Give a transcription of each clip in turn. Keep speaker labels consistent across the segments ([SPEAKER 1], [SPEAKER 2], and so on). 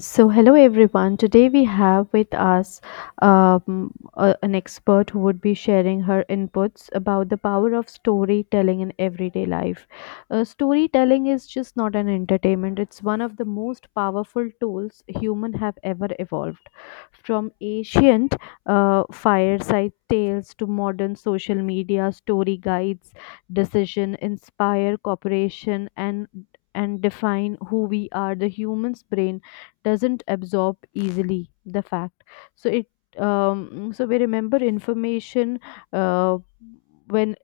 [SPEAKER 1] So, hello everyone. Today we have with us an expert who would be sharing her inputs about the power of storytelling in everyday life. Storytelling is just not an entertainment, it's one of the most powerful tools human have ever evolved. From ancient fireside tales to modern social media, story guides, decision, inspire cooperation, and define who we are. The human's brain doesn't absorb easily the fact, so it so we remember information uh, when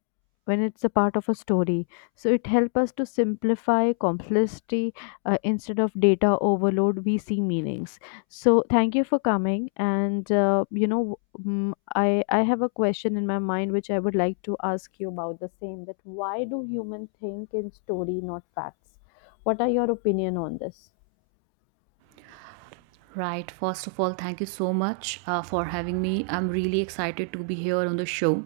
[SPEAKER 1] when it's a part of a story. So it helps us to simplify complexity. Instead of data overload we see meanings. So thank you for coming, and I have a question in my mind which I would like to ask you about the same, that why do humans think in story, not facts? What are your opinion on this?
[SPEAKER 2] Right. First of all, thank you so much for having me. I'm really excited to be here on the show.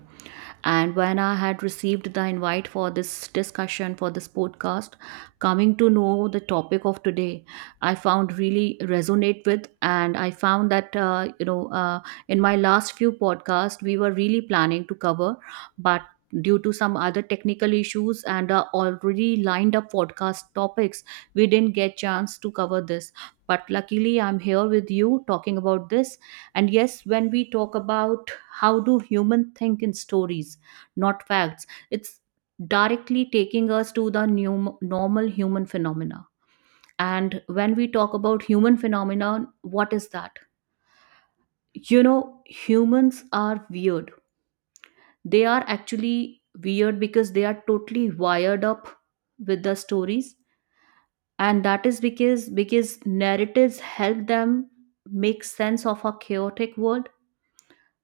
[SPEAKER 2] And when I had received the invite for this discussion, for this podcast, coming to know the topic of today, I found really resonate with. And I found that, in my last few podcasts, we were really planning to cover, but due to some other technical issues and already lined up podcast topics, we didn't get chance to cover this, but luckily I'm here with you talking about this. And yes, when we talk about how do humans think in stories, not facts, it's directly taking us to the new, normal human phenomena. And when we talk about human phenomena, what is that? You know, humans are weird. They are actually weird because they are totally wired up with the stories. And that is because narratives help them make sense of a chaotic world.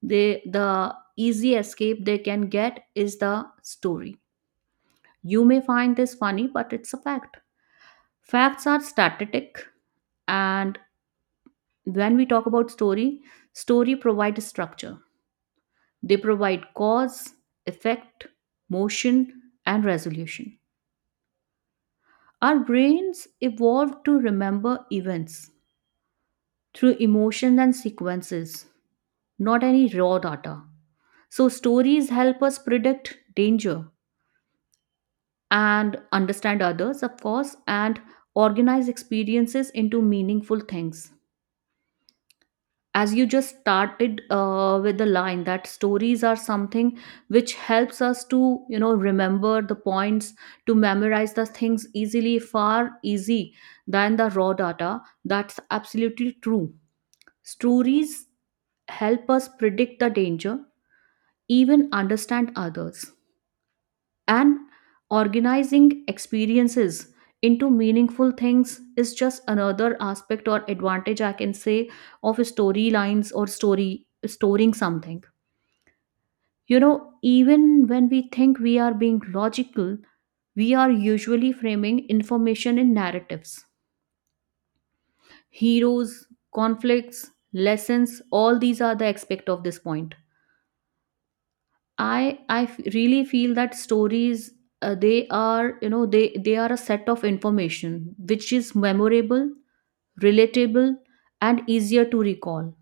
[SPEAKER 2] They the easy escape they can get is the story. You may find this funny, but it's a fact. Facts are static, and when we talk about story, story provides structure. They provide cause, effect, motion, and resolution. Our brains evolved to remember events through emotions and sequences, not any raw data. So, stories help us predict danger and understand others, of course, and organize experiences into meaningful things. As you just started with the line that stories are something which helps us to remember the points, to memorize the things easily, far easy than the raw data, that's absolutely true. Stories help us predict the danger, even understand others, and organizing experiences into meaningful things is just another aspect or advantage I can say of storylines or story storing something. You know, even when we think we are being logical, we are usually framing information in narratives. Heroes, conflicts, lessons, all these are the aspect of this point. Really feel that stories, they are, they are a set of information which is memorable, relatable, and easier to recall.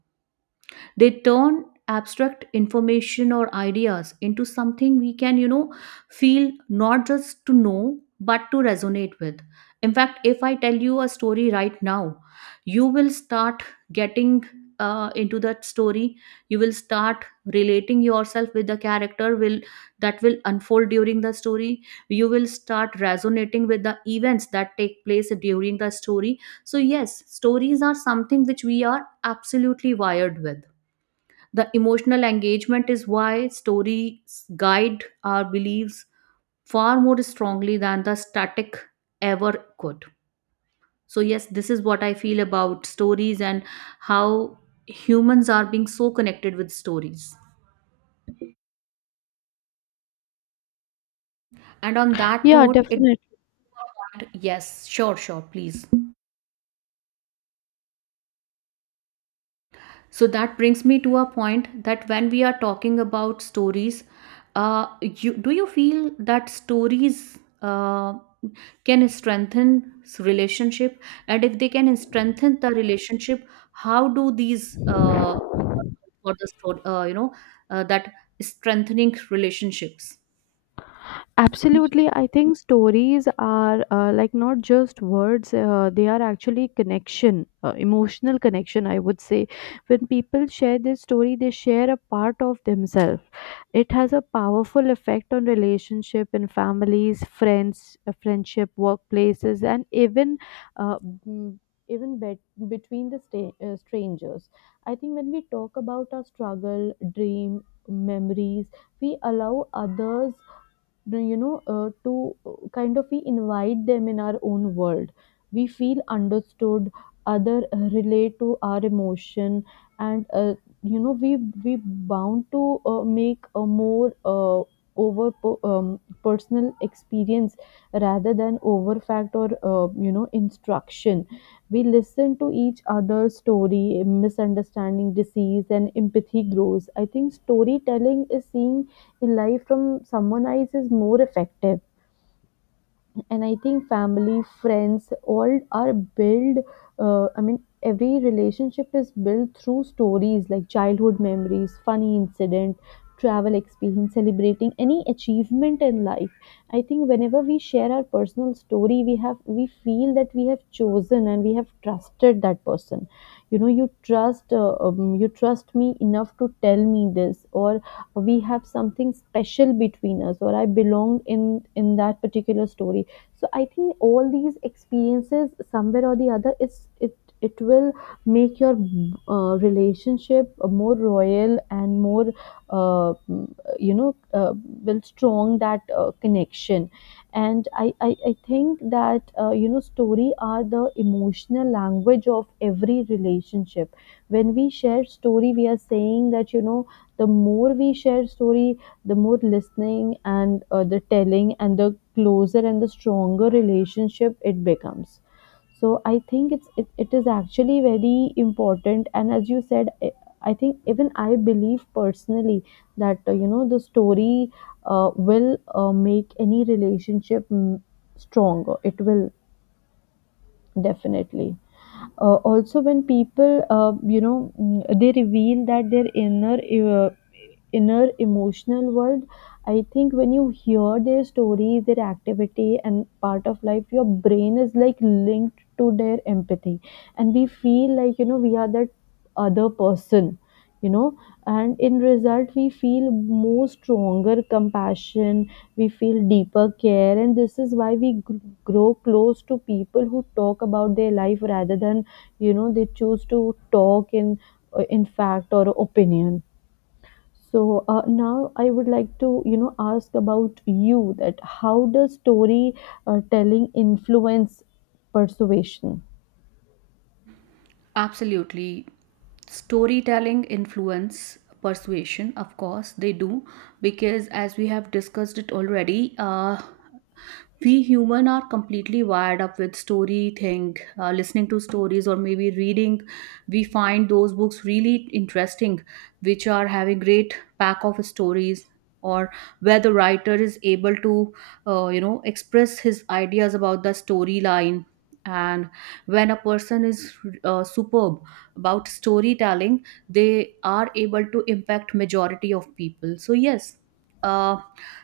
[SPEAKER 2] They turn abstract information or ideas into something we can, feel, not just to know but to resonate with. In fact, if I tell you a story right now, you will start getting into that story. You will start relating yourself with the character will that will unfold during the story. You will start resonating with the events that take place during the story. So yes, stories are something which we are absolutely wired with. The emotional engagement is why stories guide our beliefs far more strongly than the static ever could. So, yes, this is what I feel about stories and how humans are being so connected with stories. And on that
[SPEAKER 1] Yeah,
[SPEAKER 2] note, it
[SPEAKER 1] definitely.
[SPEAKER 2] yes, sure, sure, please. So that brings me to a point that when we are talking about stories, do you feel that stories can relationship? And if they can strengthen the relationship, how do these work for the that strengthening relationships?
[SPEAKER 1] Absolutely, I think stories are like not just words, they are actually connection, emotional connection, I would say. When people share their story, they share a part of themselves. It has a powerful effect on relationship in families, friends, friendship, workplaces, and even uh, mm, even bet between the strangers. I think when we talk about our struggle, dream, memories, we allow others, do you know to kind of, we invite them in our own world. We feel understood. Other relate to our emotion, and you know we we bound to make a more personal experience rather than over fact, or instruction. We listen to each other's story, misunderstanding disease and empathy grows. I think storytelling is seeing in life from someone else is more effective, and I think family, friends, all are built, every relationship is built through stories, like childhood memories, funny incident, travel experience, celebrating any achievement in life. I think whenever we share our personal story, we feel that we have chosen and we have trusted that person. You know, you trust me enough to tell me this, or we have something special between us, or I belong in that particular story. So I think all these experiences, somewhere or the other, it it will make your relationship more royal and more, uh, you know uh, will strong that connection. And I think that story are the emotional language of every relationship. When we share story, we are saying that, you know, the more we share story, the more listening and the telling and the closer and the stronger relationship it becomes. So I think it is actually very important, and as you said, I think even I believe personally that the story will make any relationship stronger. It will definitely also, when people, they reveal that their inner inner emotional world, I think when you hear their stories, their activity, and part of life, your brain is like linked to their empathy, and we feel like, you know, we are that other person, you know, and in result we feel more stronger compassion, we feel deeper care, and this is why we grow close to people who talk about their life rather than, you know, they choose to talk in fact or opinion. So now I would like to, ask about you, that how does story telling influence persuasion?
[SPEAKER 2] Absolutely, storytelling influence persuasion, of course they do, because as we have discussed it already, we human are completely wired up with story thing. Listening to stories or maybe reading, we find those books really interesting which are having great pack of stories, or where the writer is able to express his ideas about the storyline. And when a person is superb about storytelling, they are able to impact majority of people. So yes, uh,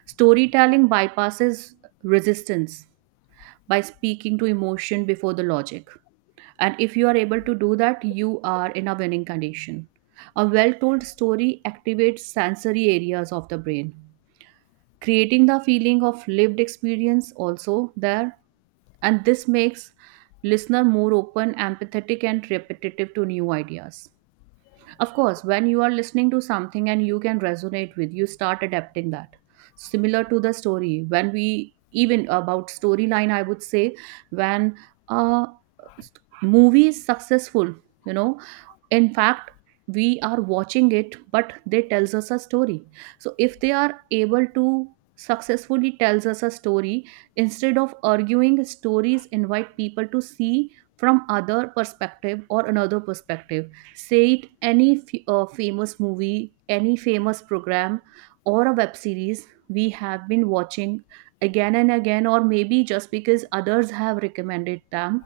[SPEAKER 2] storytelling bypasses resistance by speaking to emotion before the logic. And if you are able to do that, you are in a winning condition. A well told story activates sensory areas of the brain, creating the feeling of lived experience also there. And this makes listener more open, empathetic, and repetitive to new ideas. Of course, when you are listening to something and you can resonate with, you start adapting that. Similar to the story, when we even about storyline, I would say, when a movie is successful, you know, in fact we are watching it, but they tells us a story. So if they are able to successfully tells us a story, instead of arguing, stories invite people to see from other perspective or another perspective. Say it any famous movie, any famous program, or a web series we have been watching again and again, or maybe just because others have recommended them,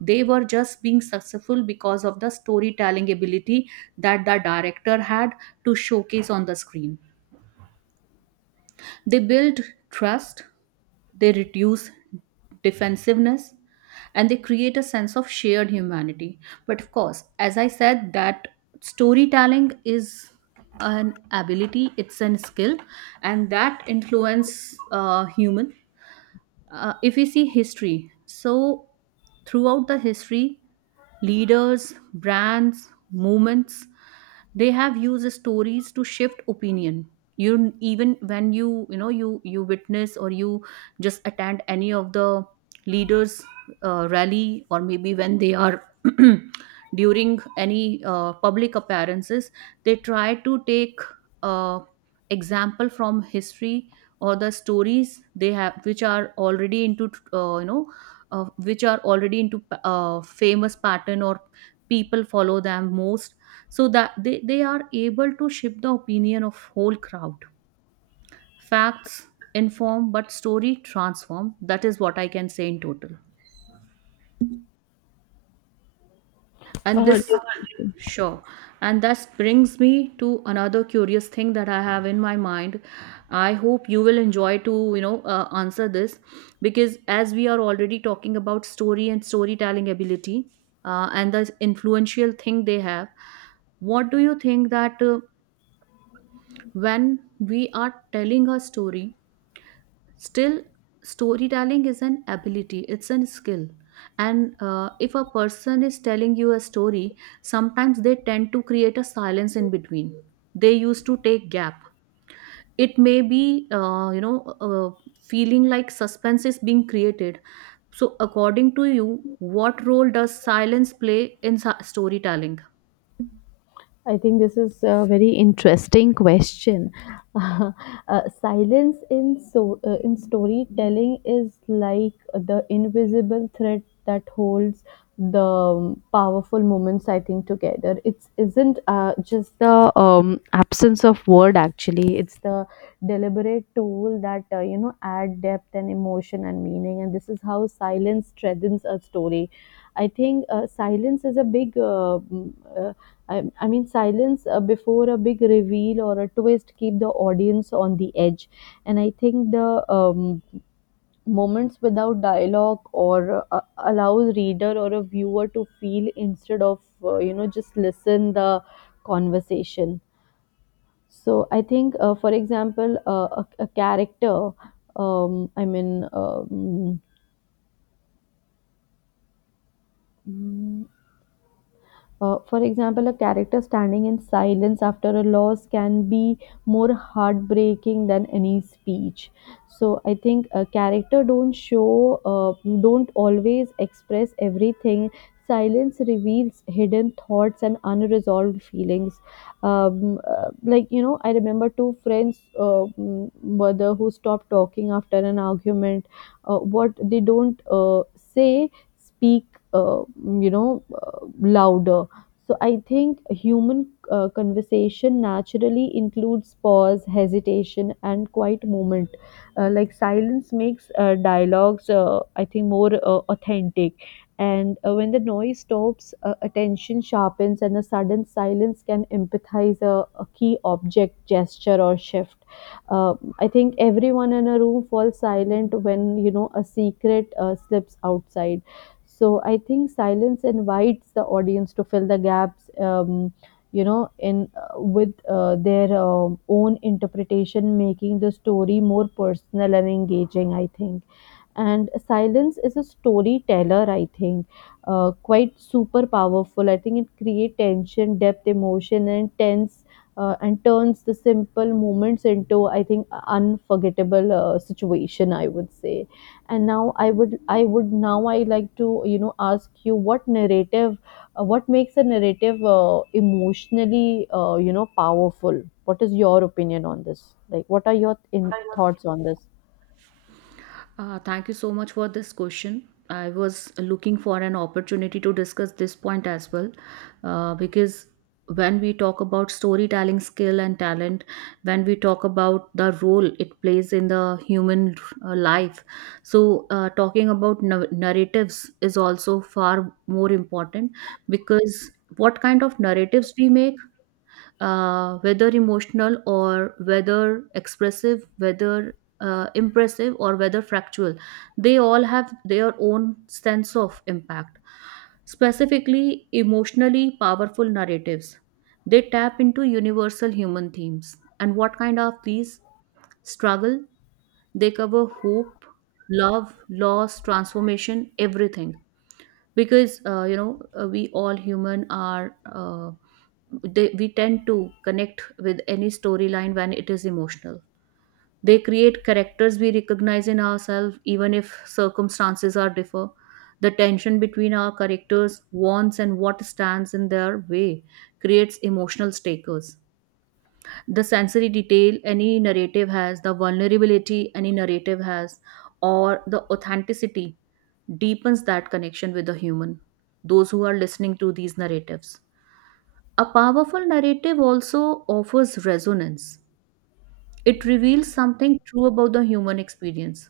[SPEAKER 2] they were just being successful because of the storytelling ability that the director had to showcase on the screen. They build trust, they reduce defensiveness, and they create a sense of shared humanity. But of course, as I said that storytelling is an ability, it's an skill, and that influence human. If we see history, so throughout the history, leaders, brands, movements, they have used stories to shift opinion. You, even when you witness or you just attend any of the leaders' rally, or maybe when they are during any public appearances, they try to take uh, example from history or the stories they have, which are already into which are already into famous pattern, or people follow them most, so that they are able to shift the opinion of whole crowd. Facts inform, but story transform. That is what I can say in total. And this
[SPEAKER 1] Definitely.
[SPEAKER 2] sure, and that brings me to another curious thing that I have in my mind. I hope you will enjoy to answer this, because as we are already talking about story and storytelling ability, and the influential thing they have, what do you think that, when we are telling a story, still, storytelling is an ability, it's a skill. And if a person is telling you a story, sometimes they tend to create a silence in between. They used to take gap. It may be, feeling like suspense is being created. So, according to you, what role does silence play in storytelling?
[SPEAKER 1] I think this is a very interesting question. Silence in in storytelling is like the invisible thread that holds the powerful moments, I think, together. It's isn't just the absence of word. Actually, it's the deliberate tool that add depth and emotion and meaning. And this is how silence strengthens a story. I think silence is a big. Mm, uh, I mean, silence before a big reveal or a twist keep the audience on the edge, and I think the moments without dialogue or allows reader or a viewer to feel instead of just listen the conversation. So I think, for example, a character. Um, I mean, um, for example, a character standing in silence after a loss can be more heartbreaking than any speech. So I think a character don't show, don't always express everything. Silence reveals hidden thoughts and unresolved feelings. Like, you know, I remember two friends, mm, whether who stopped talking after an argument. What they don't say, speak. Uh, you know, louder. So I think human conversation naturally includes pause, hesitation, and quiet moment. Like, silence makes dialogues, I think, more authentic. And when the noise stops, attention sharpens, and a sudden silence can empathize a key object, gesture, or shift. I think everyone in a room falls silent when, you know, a secret slips outside. So I think silence invites the audience to fill the gaps, you know, in with their own interpretation, making the story more personal and engaging, I think. And silence is a storyteller, I think, quite super powerful. I think it creates tension, depth, emotion, and tense, and turns the simple moments into, I think, unforgettable situation, I would say. And now I would now I like to, you know, ask you, what narrative, what makes a narrative emotionally, powerful? What is your opinion on this? Like, what are your in thoughts on this?
[SPEAKER 2] Thank you so much for this question. I was looking for an opportunity to discuss this point as well, because when we talk about storytelling skill and talent, when we talk about the role it plays in the human life, so talking about narratives is also far more important, because what kind of narratives we make, whether emotional or whether expressive, whether impressive or whether factual, they all have their own sense of impact. Specifically, emotionally powerful narratives. They tap into universal human themes. And what kind of these struggle? They cover hope, love, loss, transformation, everything. Because, we all human are. They, we tend to connect with any storyline when it is emotional. They create characters we recognize in ourselves, even if circumstances are differ. The tension between our characters wants and what stands in their way creates emotional stakers. The sensory detail any narrative has, the vulnerability any narrative has, or the authenticity, deepens that connection with the human, those who are listening to these narratives. A powerful narrative also offers resonance. It reveals something true about the human experience.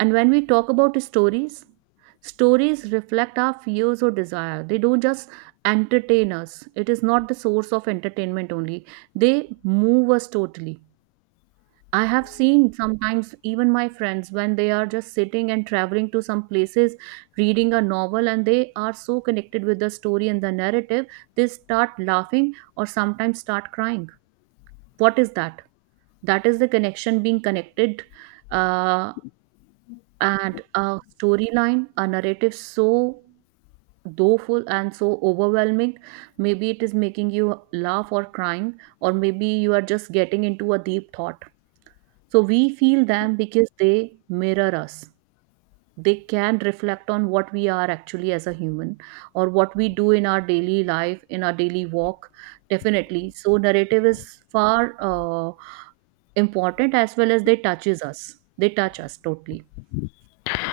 [SPEAKER 2] And when we talk about stories, stories reflect our fears or desire. They don't just entertain us, it is not the source of entertainment only. They move us totally. I have seen sometimes even my friends, when they are just sitting and traveling to some places, reading a novel, and they are so connected with the story and the narrative, they start laughing or sometimes start crying. What is that? That is the connection, being connected, uh, and a storyline, a narrative so doleful and so overwhelming. Maybe it is making you laugh or crying, or maybe you are just getting into a deep thought. So we feel them because they mirror us. They can reflect on what we are actually as a human, or what we do in our daily life, in our daily walk, definitely. So narrative is far important, as well as they touches us. They touch us totally.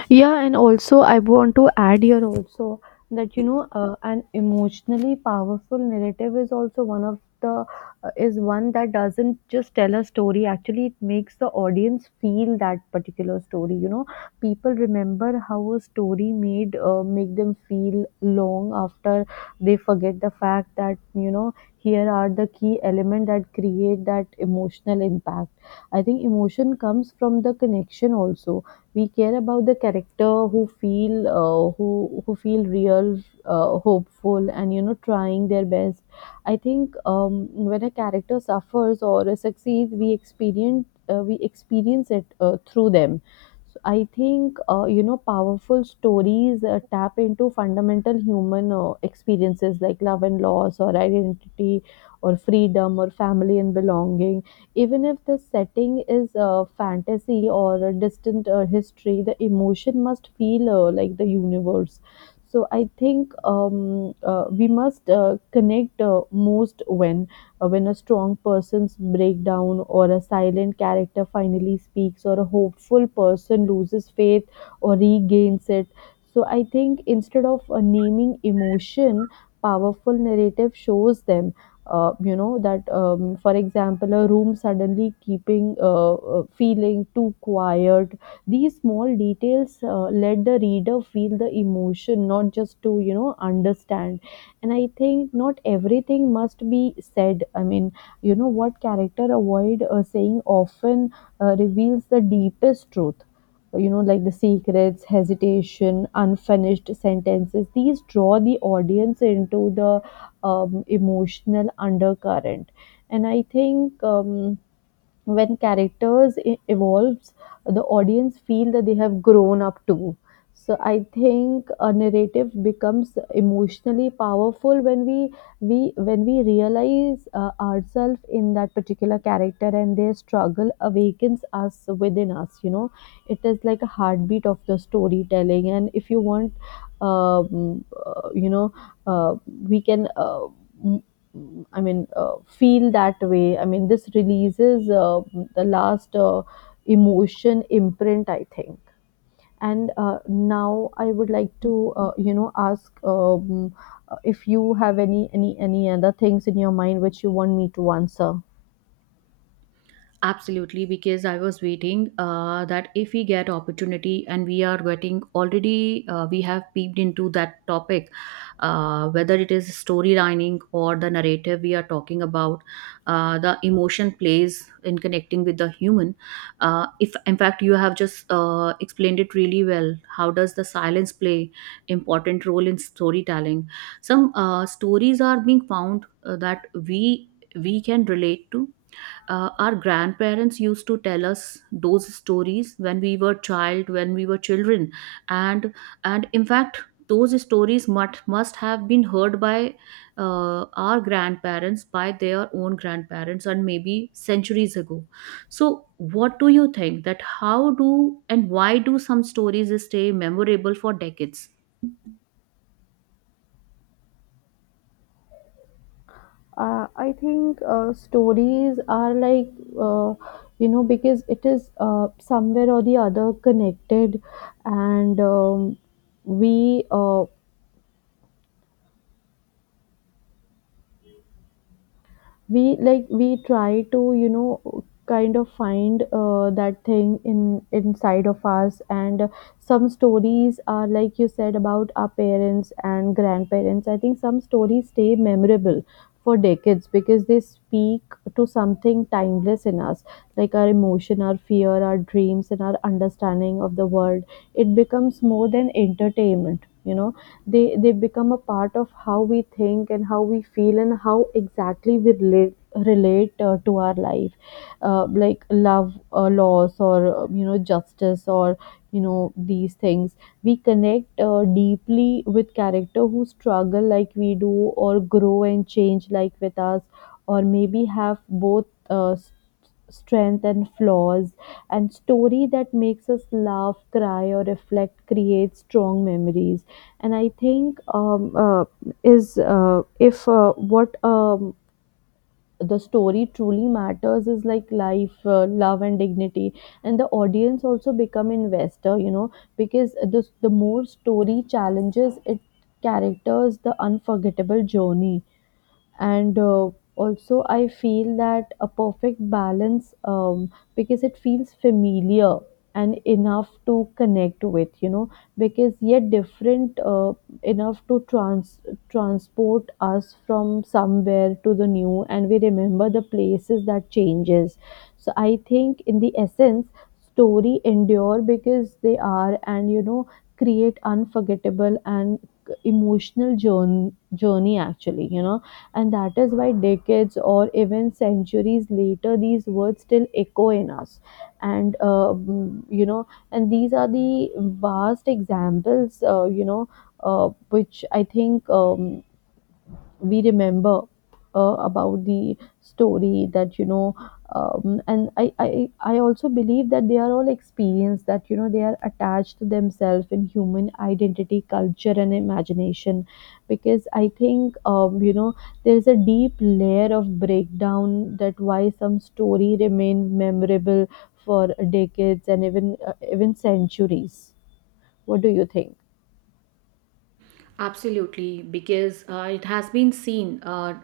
[SPEAKER 1] Yeah, and also I want to add here also that, you know, an emotionally powerful narrative is also one of the is one that doesn't just tell a story. Actually, it makes the audience feel that particular story. You know, people remember how a story made make them feel long after they forget the fact that, you know, here are the key element that create that emotional impact. I think emotion comes from the connection also. We care about the character who feel who feel real, hopeful, and, you know, trying their best. I think when a character suffers or succeeds, we experience it through them. So I think, powerful stories tap into fundamental human experiences like love and loss, or identity, or freedom, or family and belonging. Even if the setting is fantasy or a distant history, the emotion must feel like the universe. So I think we must connect most when a strong person's breakdown, or a silent character finally speaks, or a hopeful person loses faith or regains it. So I think instead of naming emotion, powerful narrative shows them, that for example, a room suddenly keeping feeling too quiet, these small details let the reader feel the emotion, not just to, you know, understand. And I think not everything must be said. I mean, you know, what character avoid saying often reveals the deepest truth. You know, like the secrets, hesitation, unfinished sentences, these draw the audience into the emotional undercurrent. And I think when characters evolves, the audience feel that they have grown up too. So I think a narrative becomes emotionally powerful when we when we realize ourselves in that particular character, and their struggle awakens us within us, you know. It is like a heartbeat of the storytelling. And if you want, you know uh, we can I mean, feel that way. I mean, this releases the last emotion imprint, I think. And now I would like to, ask, if you have any other things in your mind which you want me to answer.
[SPEAKER 2] Absolutely, because I was waiting that if we get opportunity, and we are getting already, we have peeped into that topic, whether it is storylining or the narrative we are talking about, the emotion plays in connecting with the human. If in fact you have just explained it really well, how does the silence play important role in storytelling? Some stories are being found that we can relate to. Our grandparents used to tell us those stories when we were children, and and in fact, those stories must have been heard by our grandparents by their own grandparents, and maybe centuries ago. So what do you think, that how do and why do some stories stay memorable for decades?
[SPEAKER 1] I think stories are like, uh, you know, because it is somewhere or the other connected, and we. We like we try to you know kind of find that thing in inside of us. And some stories are like you said about our parents and grandparents. I think some stories stay memorable for decades because they speak to something timeless in us, like our emotion, our fear, our dreams, and our understanding of the world. It becomes more than entertainment, you know, they become a part of how we think and how we feel and how exactly we relate to our life, like love, loss, or you know, justice, or you know, these things. We connect deeply with character who struggle like we do, or grow and change like with us, or maybe have both strength and flaws. And story that makes us laugh, cry, or reflect creates strong memories. And I think is if what the story truly matters is like life, love, and dignity. And the audience also become investor, you know, because the more story challenges it, characters, the unforgettable journey. And also I feel that a perfect balance, because it feels familiar and enough to connect with, you know, because yet different, enough to transport us from somewhere to the new, and we remember the places that changes. So I think in the essence, story endure because they are, and you know, create unforgettable and emotional journey actually, you know. And that is why decades or even centuries later, these words still echo in us. You know, and these are the vast examples, you know, which I think we remember about the story that you know. And I also believe that they are all experienced, that you know, they are attached to themselves in human identity, culture, and imagination. Because I think, you know, there's a deep layer of breakdown that why some story remain memorable for decades and even even centuries. What do you think?
[SPEAKER 2] Absolutely, because it has been seen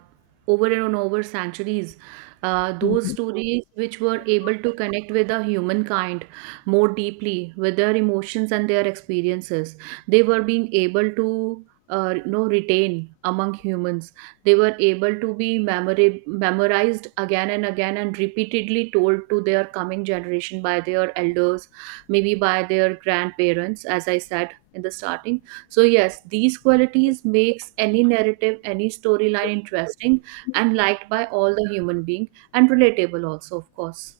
[SPEAKER 2] over and over centuries. Those stories which were able to connect with the humankind more deeply with their emotions and their experiences, they were being able to retain among humans. They were able to be memorized again and again and repeatedly told to their coming generation by their elders, maybe by their grandparents, as I said in the starting. So yes, these qualities makes any narrative, any storyline interesting and liked by all the human being, and relatable also, of course.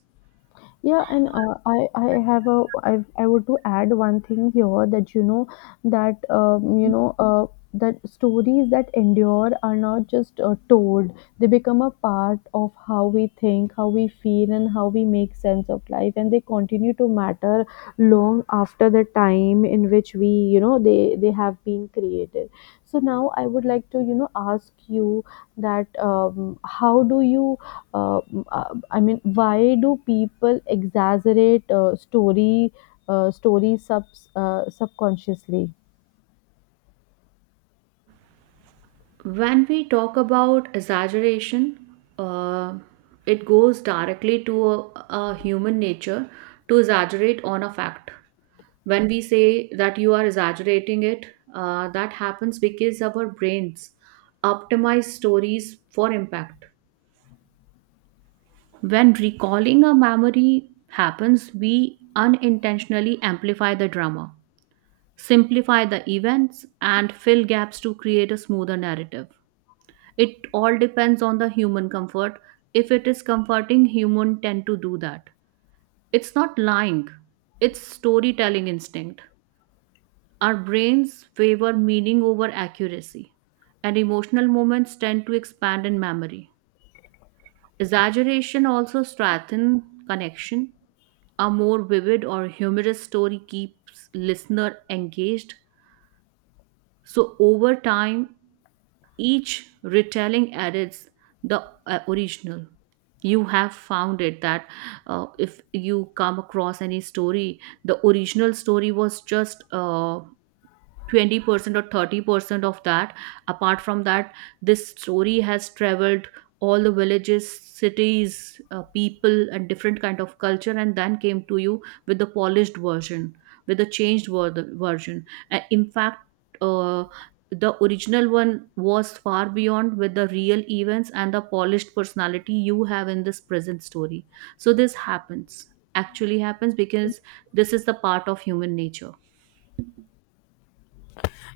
[SPEAKER 1] Yeah, and I have a I would to add one thing here, that you know, that you know, that stories that endure are not just told; they become a part of how we think, how we feel, and how we make sense of life, and they continue to matter long after the time in which we, you know, they have been created. So now I would like to, you know, ask you that, how do you, uh, I mean, why do people exaggerate story stories subconsciously?
[SPEAKER 2] When we talk about exaggeration, uh, it goes directly to a human nature to exaggerate on a fact. When we say that you are exaggerating it, that happens because our brains optimize stories for impact. When recalling a memory happens, we unintentionally amplify the drama, simplify the events, and fill gaps to create a smoother narrative. It all depends on the human comfort. If it is comforting, human tend to do that. It's not lying, it's storytelling instinct. Our brains favor meaning over accuracy, and emotional moments tend to expand in memory. Exaggeration also strengthens connection. A more vivid or humorous story keeps listener engaged. So over time, each retelling adds the original. You have found it that, if you come across any story, the original story was just 20% or 30% of that. Apart from that, this story has traveled all the villages, cities, people and different kind of culture, and then came to you with the polished version, with the version. In fact, the original one was far beyond with the real events and the polished personality you have in this present story. So this happens, actually happens because this is the part of human nature.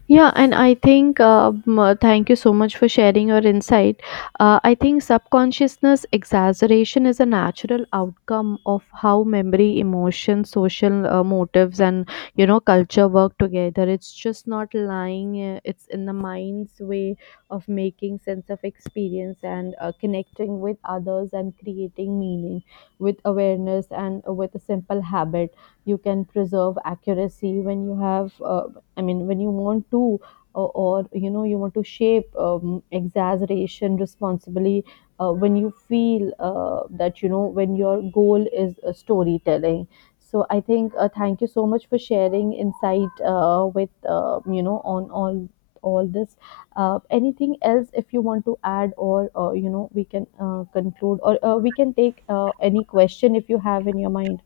[SPEAKER 1] Yeah, and I think, thank you so much for sharing your insight. I think subconsciousness exaggeration is a natural outcome of how memory, emotion, social motives, and you know, culture work together. It's just not lying. It's in the mind's way of making sense of experience and connecting with others and creating meaning with awareness and with a simple habit, you can preserve accuracy when you have, I mean, when you want to, or you know, you want to shape, exaggeration responsibly, when you feel that, you know, when your goal is storytelling. So I think, thank you so much for sharing insight, with, you know, on all this. Anything else if you want to add, or you know, we can conclude, or we can take any question if you have in your mind.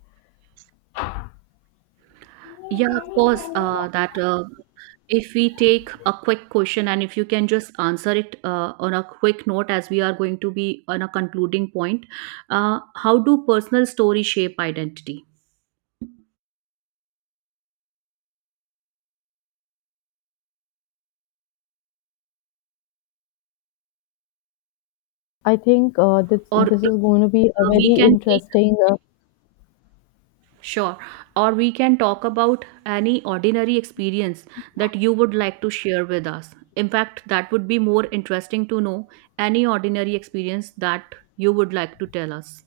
[SPEAKER 2] Yeah, of course, that if we take a quick question and if you can just answer it on a quick note, as we are going to be on a concluding point, how do personal stories shape identity?
[SPEAKER 1] I think uh, this
[SPEAKER 2] Or if,
[SPEAKER 1] this is going to be a
[SPEAKER 2] we
[SPEAKER 1] very
[SPEAKER 2] can take
[SPEAKER 1] interesting,
[SPEAKER 2] sure. Or we can talk about any ordinary experience that you would like to share with us. In fact, that would be more interesting to know, any ordinary experience that you would like to tell us.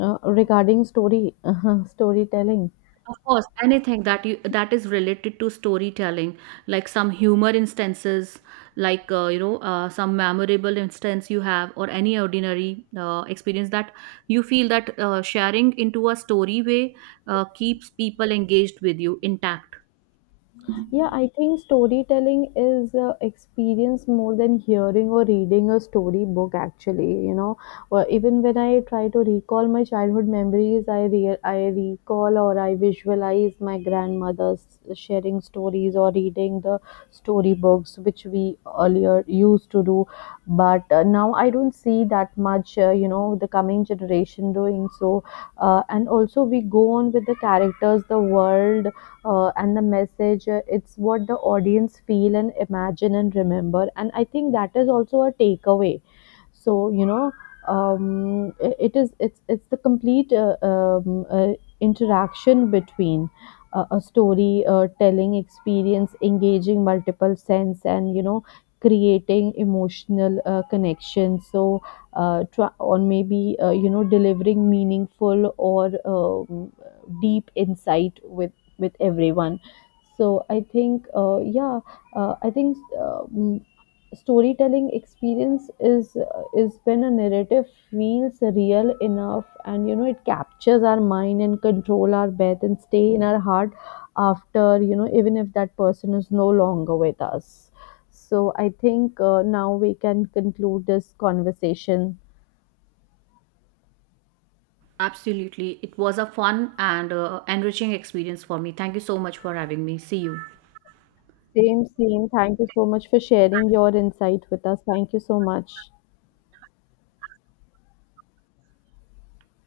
[SPEAKER 1] regarding story storytelling.
[SPEAKER 2] Of course, anything that you that is related to storytelling, like some humor instances, like some memorable instance you have, or any ordinary experience that you feel that sharing into a story way keeps people engaged with you intact.
[SPEAKER 1] Yeah, I think storytelling is experience more than hearing or reading a storybook. Actually, you know, or even when I try to recall my childhood memories, I recall or I visualize my grandmother's sharing stories or reading the storybooks which we earlier used to do. But now I don't see that much. You know, the coming generation doing so, and also we go on with the characters, the world, and the message, it's what the audience feel and imagine and remember. And I think that is also a takeaway. So you know, I- it is it's the complete interaction between a story telling experience, engaging multiple sense, and you know, creating emotional connection. So try, or maybe you know, delivering meaningful or deep insight with everyone. So I think, yeah, uh, i think uh, mm, storytelling experience is when a narrative feels real enough, and you know, it captures our mind and control our breath and stay in our heart after, you know, even if that person is no longer with us. So I think, now we can conclude this conversation.
[SPEAKER 2] Absolutely, it was a fun and enriching experience for me. Thank you so much for having me. See you.
[SPEAKER 1] Same, same, thank you so much for sharing your insight with us. Thank you so much.